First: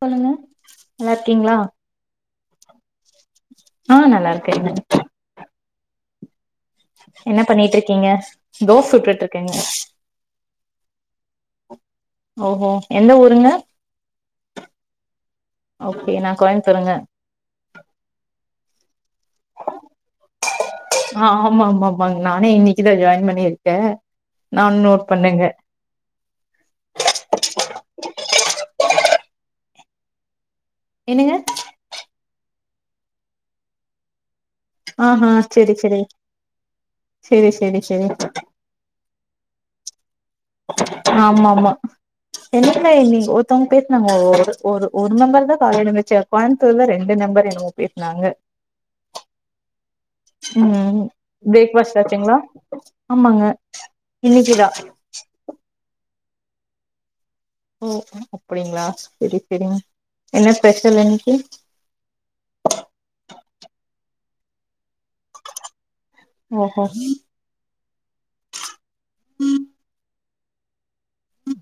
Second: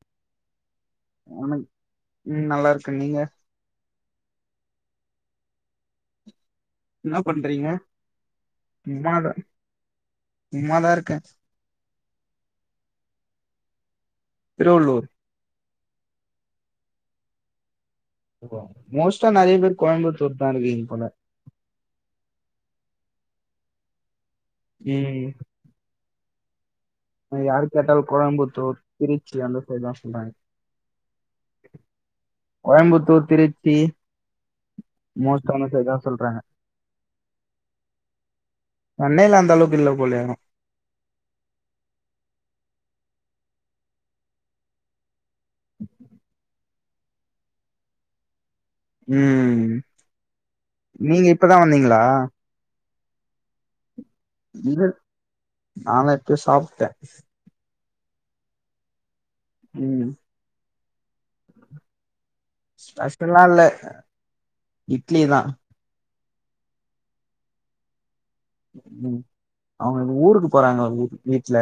சொல்லுங்க நல்லாருக்கீங்களா உம் நல்லா இருக்க நீங்க ஆஹ் நல்லா இருக்கேங்க என்ன பண்ணிட்ருக்கீங்க தோஸ் சும்மாதா சுட்டுட்ருக்கங்க சும்மாதா இருக்கே ஓஹோ எந்த ஊருங்க திருவள்ளூர் ஓகே நா கோயமுத்தூர்ங்க மோஸ்ட்டா நெறைய பேர் கோயம்புத்தூர் தா இருக்கீங் போல இதல ஜாயின் பண்ணியிருக்கே நானு நோட் ம் பண்ணங்க யாரு கேட்டாலு கோயம்புத்தூர் திருச்சி அந்த சைட் தா சொல்றாங்க என்னங்க கோயம்புத்தூர் திருச்சி ஆஹ்ஹ மோஸ்ட்டா அந்த செரி சைடு தா செரி சொல்றாங்க செரி செரி பண்ணைல அந்த அளவுக்கில்ல போலயே ஆமா ஆமா என்ன நீங்க ஒருத்தவங்க பேசினாங்க ஒரு ஒரு நாள் காலைல வெச்ச கொழ ல ரெண்டு நம்பர் என்ன [unintelligible] உம் உம் பிரேக்ஃபாஸ்ட் ஆச்சுங்களா ஆமாங்க இன்னைக்குதா நீது நாளை சாப்பிட்டேன் ஓ அப்படிங்களா செரி செரிங்க ம் என்ன ஸ்பெஷல் எனக்கு ஸ்பெஷல்லாம் இல்ல இட்லி தான் ஓஹோ உம் அவங்க ஊருக்கு போறங்க வீட்டுல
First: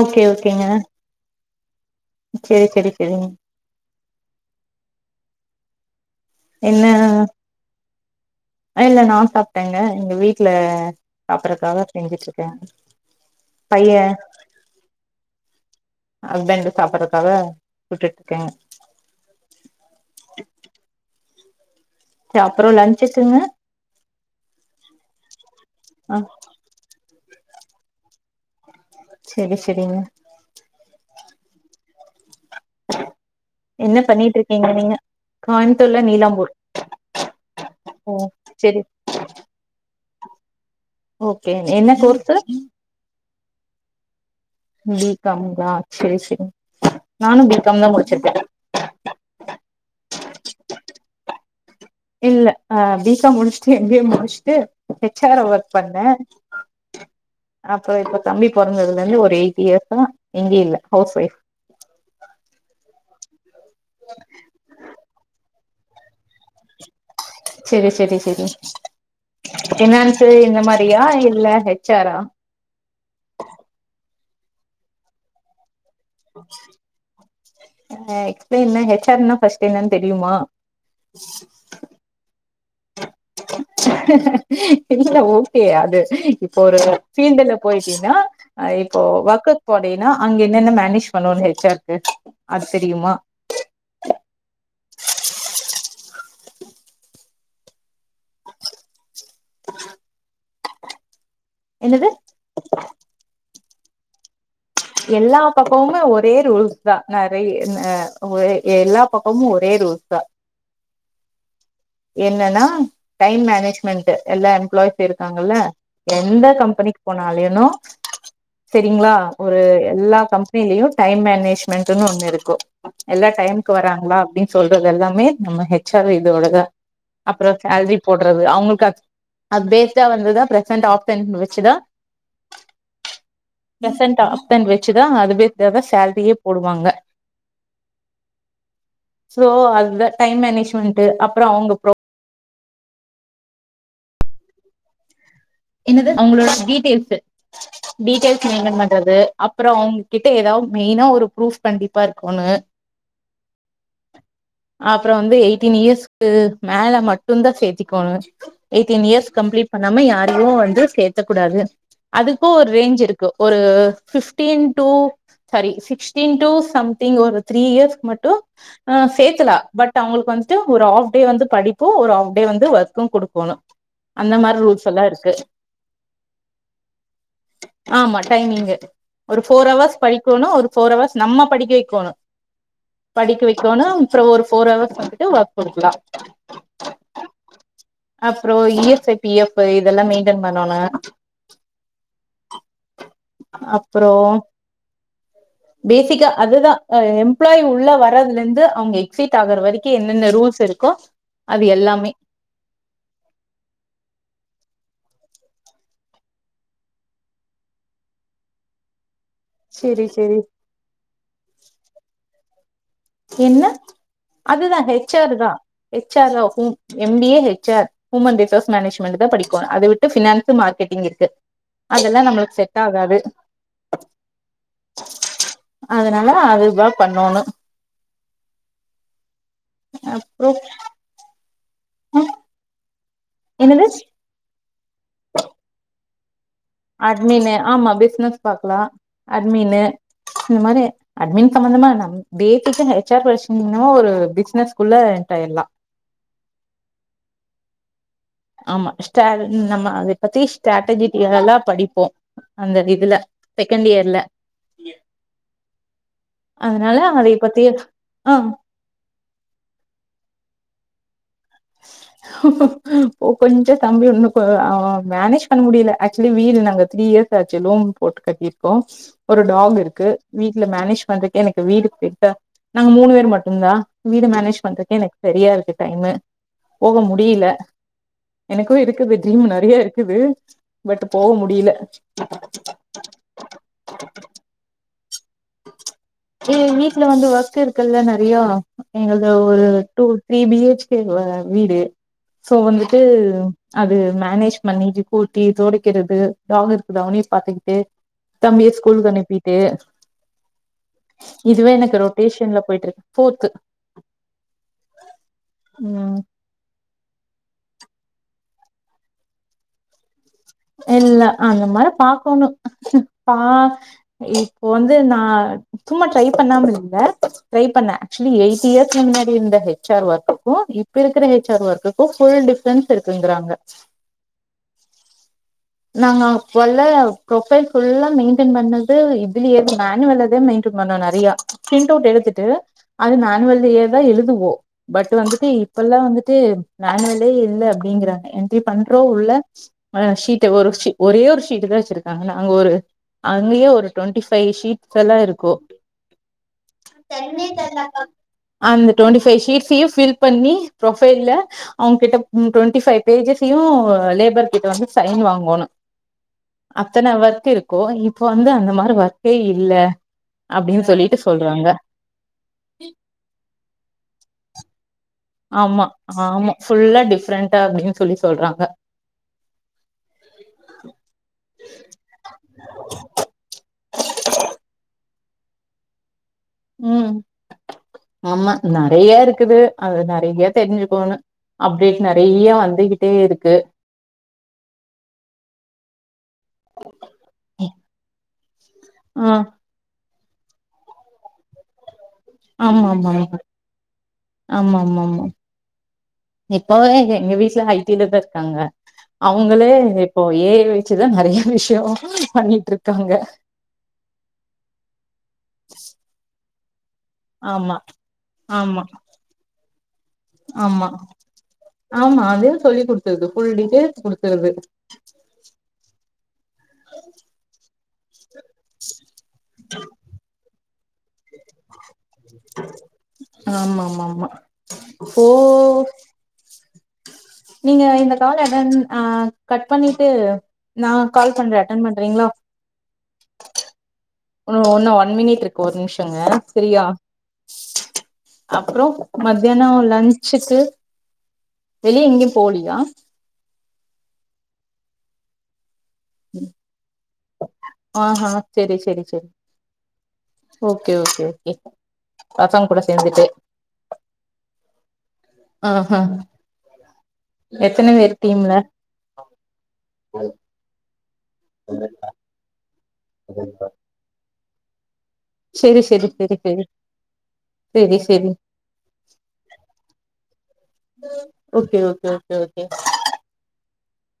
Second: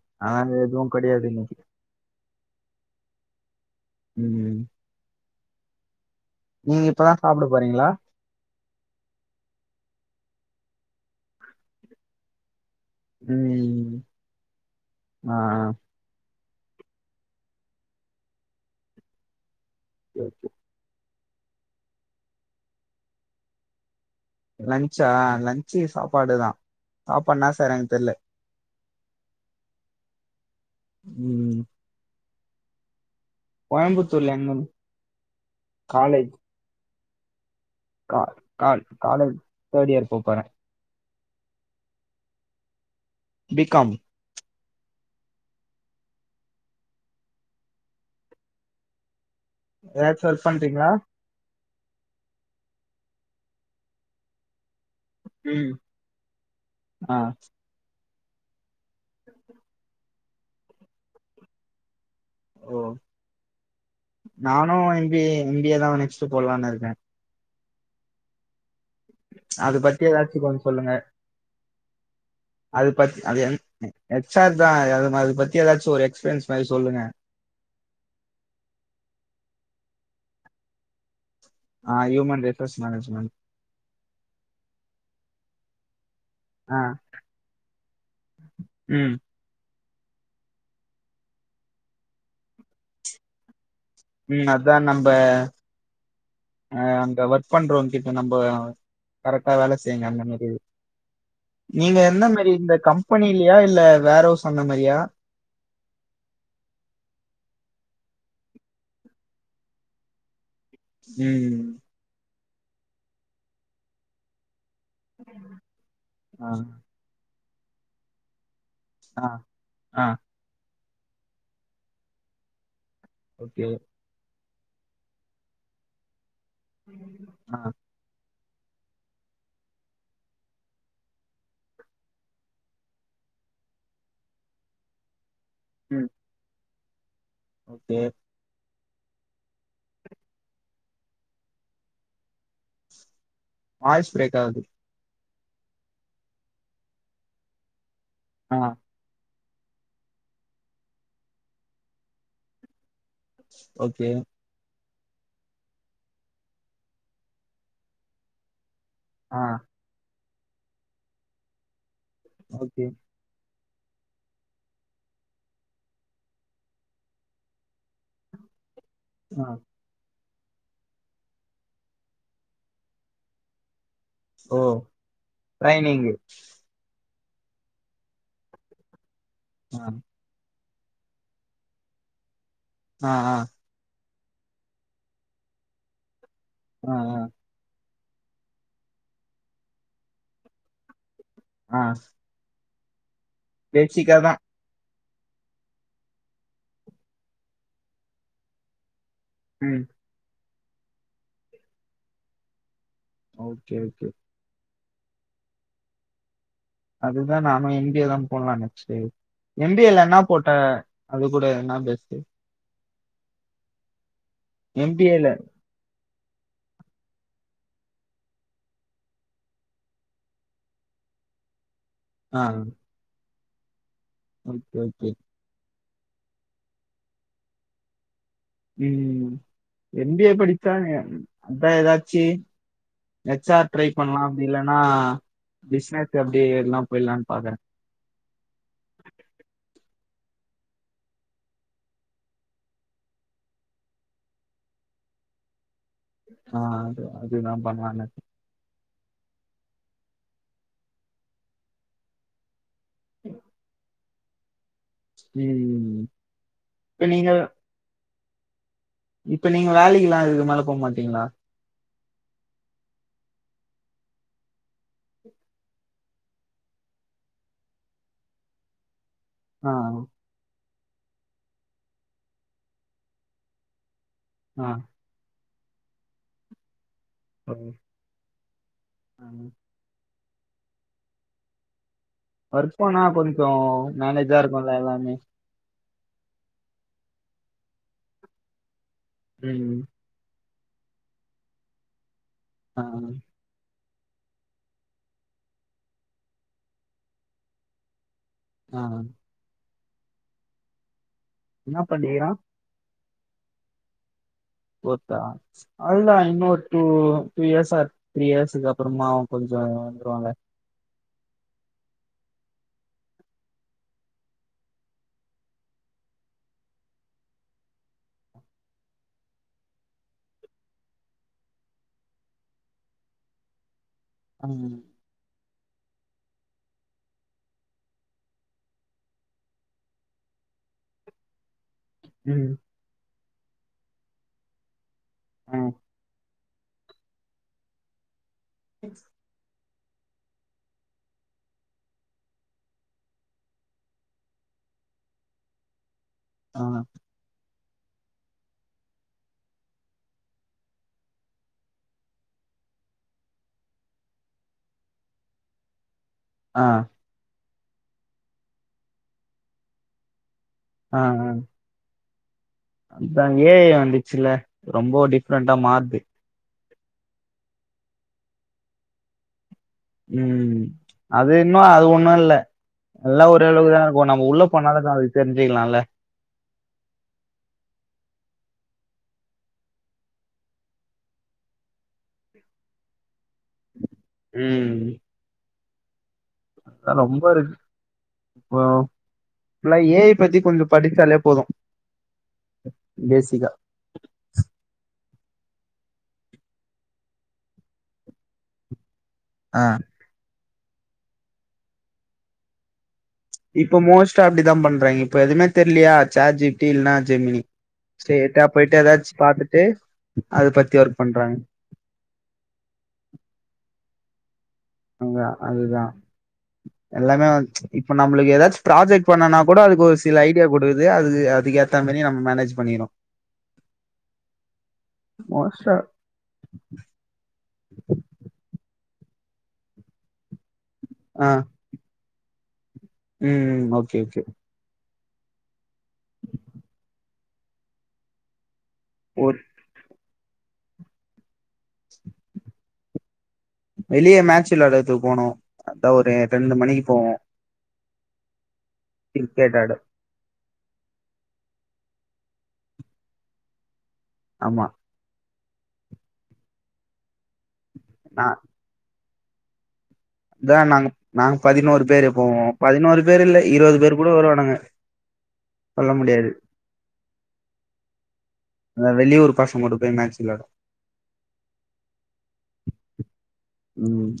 ஓகே ஆனா எதுவும் கெடையாது இன்னைக்கு செரி செரி செரிங் உம் என்ன நீங்க இப்பதான் சாப்பிட போறீங்களா இல்ல நான் சாப்பிட்டேங்க எங்க வீட்டுல சாப்பிடறதுக்காக செஞ்சுட்டு இருக்கேன் உம் ஆஹ் ஹஸ்பண்ட் சாப்படுறதுக்காக விட்டுட்டு இருக்கேங்க ஓகே அப்புறம் லஞ்சுக்குங்க லன்ச்சா லஞ்ச் சாப்பாடுதான் சாப்பாடுனா தராங் தெரல செரி செரிங்க உம் [inaudible] என்ன பண்ணிட்டு எங்க இருக்கீங்க நீங்க கோயம்புத்தூர்ல காலேஜ் நீலாம்பூர் கா ஓ கா சேரி காலேஜ் தேர்ட் இயர் போப்பொற ஓகே என்ன கோர்ஸ் பி காம் பி காம்ங்கழ செரி செரி நானும் பி காம் தான் முடிச்சிருக்கேன் ஏதாச்சும் ஒர்க் பண்றீங்களா இல்ல அஹ் பி காம் முடிச்ச்டு எம் பி ஏ முடிச்சுடு ஹெச் ஆரா வர்க் ம் பண்ணே ஆ அப்றோ இப்பக் தம்பி பொறந்ததுலேந்து ஒரு எயிட் இயர்ஸா எங்கயூ இல்ல ஹவுஸ் வைஃப் நானூ M B M B A தா நெக்ஸ்ட்டு போட்லான்னுருக்கே செரி செரி செரி அது பத்தி ஃபினான்ஸு ஏதாச்சூ இந்த கொஞ்சோ சொல்லுங்க மாரியா இல்ல ஹெச் ஆரா அது பத் அது என் ம் ஹெச் ஆர் தா அது அது ம பத்தி ஏதாச் ஆ எக்ஸ்ப்ரியன்னா ஹெச் ஆர்ன் ஃபஸ்ட் டு என்னன் தெரியுமா ஆ இவுங்க வந்து ட்ரஸ் மேனேஜ்மென்ட் இல்ல ஓகே அது இப்போ ஒரு ஆ ஃபீல்டுல போயிட்டீன்னா ஆ இப்போ ம் வக்கத் படேனா அங்க என்னென்ன மேனேஜ் பண்ணூ ஹெச் ஆர் கு அது தெரியுமா ம் அத்தா நம்ப ஆ அங்க வர்க் பண்றவ்ங்கிட்ட நம்ப கரெக்டா வேல செய்ங்க அந்த மாரி நீங்க என்னது எந்த மாரி இந்த கம்பெனிலியா இல் ல வேரவுஸ் எல்லா பக்கமுமே ஒரே ரூல்ஸ் தா நறைய் ந ஒரே எல்லா பக்கமூ ஒரே ரூஸ் தா ம் என்னன்னா டைம் மேனேஜ்மெண்ட் எல்லா [unintelligible] இருக்காங்கல எந்த ஆ கம்பெனி போனா னாலேனூ செரிங்ளா ஆ ஒரு ஆ எல்லா கம்பெனிலயூ டைம் மேனேஜ்மெண்ட்ன்னு ஒன்னுருக்கூ எல்லா ஓகே டைம்க்கு வர்றாங்ளா அப்டின் சொல்றது எல்லாமே நம்ம ஹெச் ஆரே இவ்ளோ தா அப்றோ ஆ சேல்ரி போட் அவுங்களுக்கு அத் அப்டேட்டா வந்ததா பிரசன்ட் ஆப்ஷன் வச்சுதா பிரசன்ட் டாப் டென் வச்சுதா அதுவேத் தாத ம் சேல்ரியே போடுவாங்க ஓகே சோ அதுதா டைம் மேனேஜ்மெண்ட் அப்றோ அவுங்க ப்ரொ வாய்ஸ் ப்ரேக் ஆகுது என்னது அவங்களோட டீட்டெயல்ஸ் டீட்டெய்ல்ஸ் ஆ மெய்ன்டர்ன் பண்றது அப்பறொ அவங்ககிட்ட எதாவது மெயினா ஒரு ப்ரூஃப் கண்டிப்பா இருக்கனு ஓகே அப்றோ வந்து எயிட்டீன் இயர்ஸ்க்கு மேல மட்டுந்தா சேர்த்திக்கனு எயீட்டின் இயர்ஸ் ஆ கம்ப்ளீ்ட் பண்ணாம யார் லுலுவு வந்து சேத்துக் கூடாது அதுக்கு ஒரு ஓகே ரேஞ்ச் இருக்கு ஒரு கு years fifteen to sorry sixteen to something ஒரு த்ரீ இயர்ஸ்கு மட்டு ஆஹ் ஆ சேர்த்தலா பட் அவுங்களுக்கு வந் து ஒரு ஹாஃப் டே வந்து படிப்பு ஒரு ஹாஃப் டே வந்து ஒர்க்கு குடுக்கணு அந்த ஓ மாரி ரூல்ஸ்ஸெல்லா இருக் ட்ரைனிங் ஆமா டைமிங்கு ஒரு ஃபோர் ஆ அவர்ஸ் படிக்கோணு ஒரு ஃபோர் அவர்ஸ் நம்ம படிக்க வைக்கோணு ஆ ஆ படிக்க வைக்கோணும் அப்றோ ஒரு ஃபோர் அவர்ஸ் வந்துட்டு ஒர்க் குடுக்கலா ஆ ஆ அப்றோ இ எஸ் எஃப் பி எ ஃபைல் இதெல்லா மெயின்டென் பண்ணனு நா அப்றோ பேசிக்கா அதுதா அ எம்ப்ளாயி உள்ள வரதுலருந்து அவுங்க எக் க்ஸிட் ஆகுர ம் வரைக்கு என்னென்ன ரூல்ஸ் இருக்கோ அது எல்லாமே ஓகே ஓகே அதுதா நானு எங்கயோதா போட்லானு நெனச்சுட் எம் பி‌ எல் செரி லன்னா செரி போட்ட அது கூட என்னா பெஸ்ட்டு என்ன அதுதா ஹெச் எம்பிஏல ஆர் தா ஹெச் ஆரோ ஹும் M B A H R human resource management தா படிக்கோனு அத விட்டு ஃபினான்ஸ் மார்க்கெட்டிங் இருக்கு அதெல்லா நம்மளுக் செட் ஆகாது ஹம் கே ஓகே அதனால அதுதா பண்ணோணு உம் ம் எம் பி ஏ அப்றோ படிச்சாங்க அப்பற எதாச்சி ஹெச் ஆர் என்னது ட்ரை பண்ணலா அப்படில்ல ஆனா [unintelligible] அட்மினு ஆமா பிஸ்னஸ் பாக்கலா அட்மினு இந்த மாரி அட்மின் சம்மதமா நம் [unintelligible] ஹெச் ஆர் படிச்சிருந்தீங்கனா ஒரு பிசினஸ்குள்ள எண்டராயிரலாம் ஆஹ் அது அது நா பண்ண மாட்ட ஆமா ஸ்டே நம்ம அதை பத்தி ஸ்ட்ராட்டஜிட்டிகல்லா படிப்போ அந்த இதுல செகண்ட் இயர்ல ம் அதனால அதைய பத்தி ஆஹம் இப்ப நீங்க வேலைக்குல இதுக்கு மேல போக மாட்டீங்களா ஒ கொஞ்சோ தம்பி உண்ணு அவ மேனேஜ் பண்ண முடியல ஆக்சுலி வீடு நாங்க த்ரீ இயர்ஸ் ஆச்சு லோன் போட்டு கட்டியிருக்கோ ஒரு ஆ டாக் இருக்கு வீ இல்ல மேனேஜ் பண்றதுக்கே எனக்கு வீடு கிட்ட நாங்க மூணு பேரு மட்டும்தா வீடு மேனேஜ் ஆ பண்றக்கே எனக்கு சரியா இருக் டைமு போக முடியல எனக்கு இருக்குது ட்ரீம் நெறைய இருக்குது பட் போக முடியல ஒர்க்போன கொஞ்ஜோ மேனேஜா இருக்குல எல்லாமே ஏ வீட்ல வந்து ஒர்க் இருக்குல்ல நெறைய எங்கல்து ஒரு ம் two three B H K வீடு சோ ஆ வந்துட்டு அது மேனேஜ் பண்ணிட்டு கூட்டி தொடைக்கிறது டாகு இருக்குது அவனையு பாத்துக்கிட்டு தம்பிய ஆ ஸ்கூலக்கு அனுப்பிட்டு இதுவே என்ன எனக்கு பண்ணிக்கிறான் ரொட்டேஷன்ல போயிட்டு இருக்கு ஃபோர்த்து ஃபோர்த்தா ம் அல்ல இன்னொரு டூ டூ இயர்ஸ் ஆ த்ரீ இயர்ஸ் இதுக்கு அப்புறமாவு கொஞ்சோ வந்துருவாங்க இல்ல அந்த மாரி பாக்கணும் பா இப்போ வந்து நா சும்மா டரை பண்ணாம இல்ல ட்ரை பண்ணேன் ஆக்சுவலி எய்டி இயர்ஸ் முன்னாடி இருந்த ஹெச் ஆர் ஒர்க்குக்கும் இப்ப இருக்கிற ஹெச்ஆர் ஒர்க்குக்கும் ஃபுல் டிஃப்ரன்ஸ் இருக்குங்கிறாங்க ம் நாங்க அபெல்லா ப்ரொபைல் ஃபுல்லா மெயின்டென் பண்ணது இதுல மேனுவலே தா மெயின்டென் பண்ணோ நெறைய பிரண்ட் அவுட் எடுத்துட்டு ம் அது ந நம்ள்து எதா எழுதுவோ பட் வந்துட்டு ஆ இப்பெல்லா வந்துட்டு நாங்களே இல்ல அப்டிங்கறாங்க திப் பண்றோ உள்ள மழயா சி கே ஒரு ஷீ ஒரே ஒரு ஷீட் தா வச்சிருக்காங்க நாங்க ஒரு அங்கயே ஒரு டுவென்டி ஃபைவ் ஷீட்ஸ் எல்லா இருக்கோ ஆ தண்ணி தா அந்த டுவென்டி ஃபைவ் ஷீட்ஸ்யு ஃபில் பண்ணி ப்ரோஃபைல்ல அவுங்கிட்ட உம் டுவென்டி ஃபைவ் பேஜஸ்யு லேபர் கிட்ட வந்து சைன் வா மோன ஆ அத்தன ஒர்க் இரு கோ இப்ப வந்து அந்த மாரி ஒர்க்கே இல்ல அப்டின்னு ஆ சொல்லிட்டு ஆ சொல்றாங்க அதா எ ஐ வந்துச்சுல ரொம்போ அ ஆமா ஆம்மோ ஃபுல்லா டிஃப்ரெண்ட்டா அப்டின்னு சொல்லி சொல்றாங்க உம் அது இன்னோ அது ஒன்னோ இல்ல எல்லா ஒரே அளவுக்குதா இருக்கோ நம்ம உள்ள போனாதா [inaudible] தெரிஞ்கிலால உம் ஆமா நெறைய இருக்குது அது நெறைய தெரிஞ்சுக்கோங்க அப்டேட் நெறைய வந்துக்கிட்டே இருக்கு உம் தா ரொம்ப ரிஸ்க் ஓ ஆ ஃபுல்லா எ ஐ பதி கொஞ்சோ படிச்சாலே போதோ ஆமா ஆமா ஆமா ஆமா ஆமா ஆமா இப்பவே எங்க வீட்டுல ஐ டி லதா இருக்காங்க ஆ அவுங்களே இப்போ எ பேர் வெச்சுதா நெறைய விஷ்யோ பண்ணிட்டுருக் இப்ப மோஸ்ட்டா அப்டிதா பண்றாங்கிய இப்ப எதுமே தெர்லியா சாட் ஜிப் டீல் நா ஜெமினி ஆமா ஸ்டிரைட்டா போயிட்டு ஆமா எதாச்சு பாத்துட்டு அது பத்தி ஆமா ஒர்க் பண்றாங்க ஆமா அதே சொல்லி குடுத்தது ஃபுல் டீடெயில் குடுக்கறது அங்க அதுதா எல்லாமே வந் ச்ச இப்ப நம்மளுக்கு எதாச்சு புராஜக்ட் பண்ணனா கூட அதுக்கு ஒரு சில ஐடியா கொடு அதே அதுகு யா ஆமாமாமா போ மோஸ்டா [inaudible] நீங்க இந்த கால அட்டர்ன் ஆ கட் பண்ணிட்டு நா ஆ கால் பண்றே அட்டன் பண்றீங்களா ம் ஓக் ஒன்னு [unintelligible] ஒன்மினிட்ருக்கு ஒரு நிமிஷங்க ஃபிரியா அப்றோ ஒரு மத்யானோ லஞ் [unintelligible] வெளிய எங்கியு போலியா வெளிய மேட்ச் விளாடத்க்கு போனு அதா ஒரு ரெண்டு மணிக்கு போவோ ஆஹா செரி செரி செரி கிரிக்கெட் ஆட ஓகே ஓகே ஓகே பசங்க கூட சேந்துட்டு மா ஆஹா எத்தன பேர் நா டீம்ல ஆ அதா நாங்க நாங்க பதினோரு பேரு போவோ பதினோரு பேர் இல்ல இருவது பேரு கூட வருவானுங்க செரி சொல்ல முடியாது செரி வெளியூரு பசங்கூட போய் மேட்ச் விளாட ஓகே ஓகே ஓகே ஓகே ம்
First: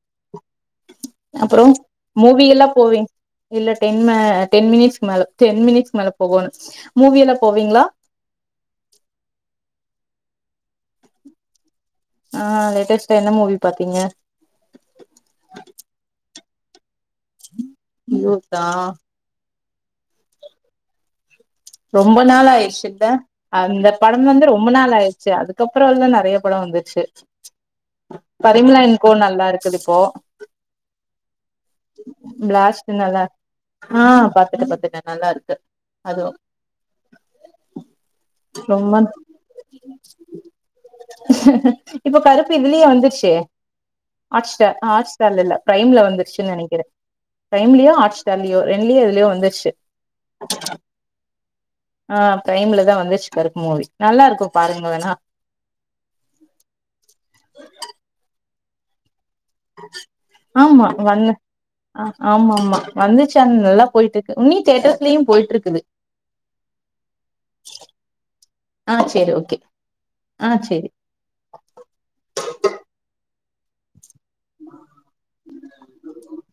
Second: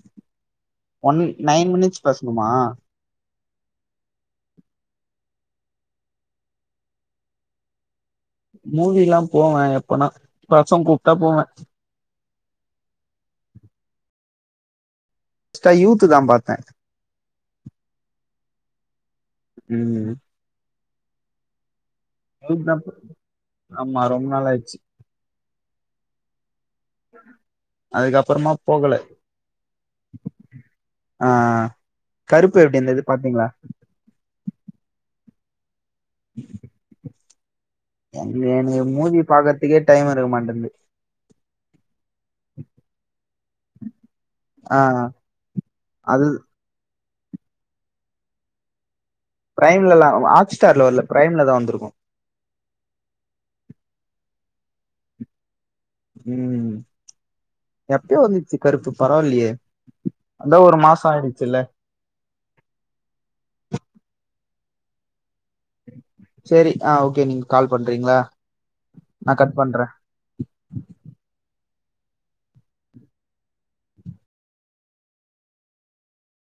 ஒன் அப்புறோ நைன் மினிட்ஸ் மூவி பசங்கமா எல்லா போவிங் இல்ல டென்மே டென் மினிட்ஸ்கு மேல டென் மினிட்ஸ்கு மேல போகோனு மூவி எல்லா போவீங்களா மூவிலா போவே எப்பனா பசங்க் கூப்ட்டா போவே ஆ லேட்டஸ்டா என்ன மூவி பாத்தீங்க அ யூத் ஆ ம் ரொம்ப நாள் யூத் தா ஆயிருச்சு இல்ல அந்த படம் வந்து ரொம்ப நாள் ஆயிருச்சு அதுக் அதுக்கப்புறோ எல்லா நெறையப் படம் வந்துச்சு அதுக்கப்புறமா பரிமளா போகல அண்ட் கோ நல்லா இருக்குது இப்போ ஆ கருப்பு எப்டி பிளாஸ்ட் இருந்தது நல்லா பாத்தீங்களா ஆ பாத் பாத்துட்டே பாத்துட்டே நல்லா இருக்கு அதுவு எனக்கு எனக்கு ரொம்மான் மூவி பாக்கறதுக்கே டைம் இருக்க மாட்டேன்து இப்ப கருப்பு இதுலியே வந்துருச்சே ஆர்ட் ஸ்டார் ஆ ஆர்ட் ஸ்டார்ல இல்ல பிரைம்ல அது வந்துருச்சுன் நெனைக்கிறே பிரைம்லியோ ஹாட்ஸ்டார்லியோ ரெண்டுலியு பிரைம்லல ஹாட்ஸ்டார்ல வர்ல பிரைம் அதா வந்திருக்கு ஆ பிரைம்ல தா வந்துச்சு கருப்பு மூவி நல்லா இருக்கு பாருங்க வேணா உம் எப்பயோ வந்து சு கருப்பு ப ஆமா வந்து ஆயிடுச்சுல்ல அ ஆமா ஆமா வந்துச்சு அந்த நல்லா போயிட்டு உன்னி தேட்டர்ஸ்லியு போயிட்டு இருக்குது செரி ஆஹ் ஓகே நீங்க கால் பண்றீங்களா ஆ நா சேரி கட் ஓகே பண்ற ஆ சேரி [inaudible]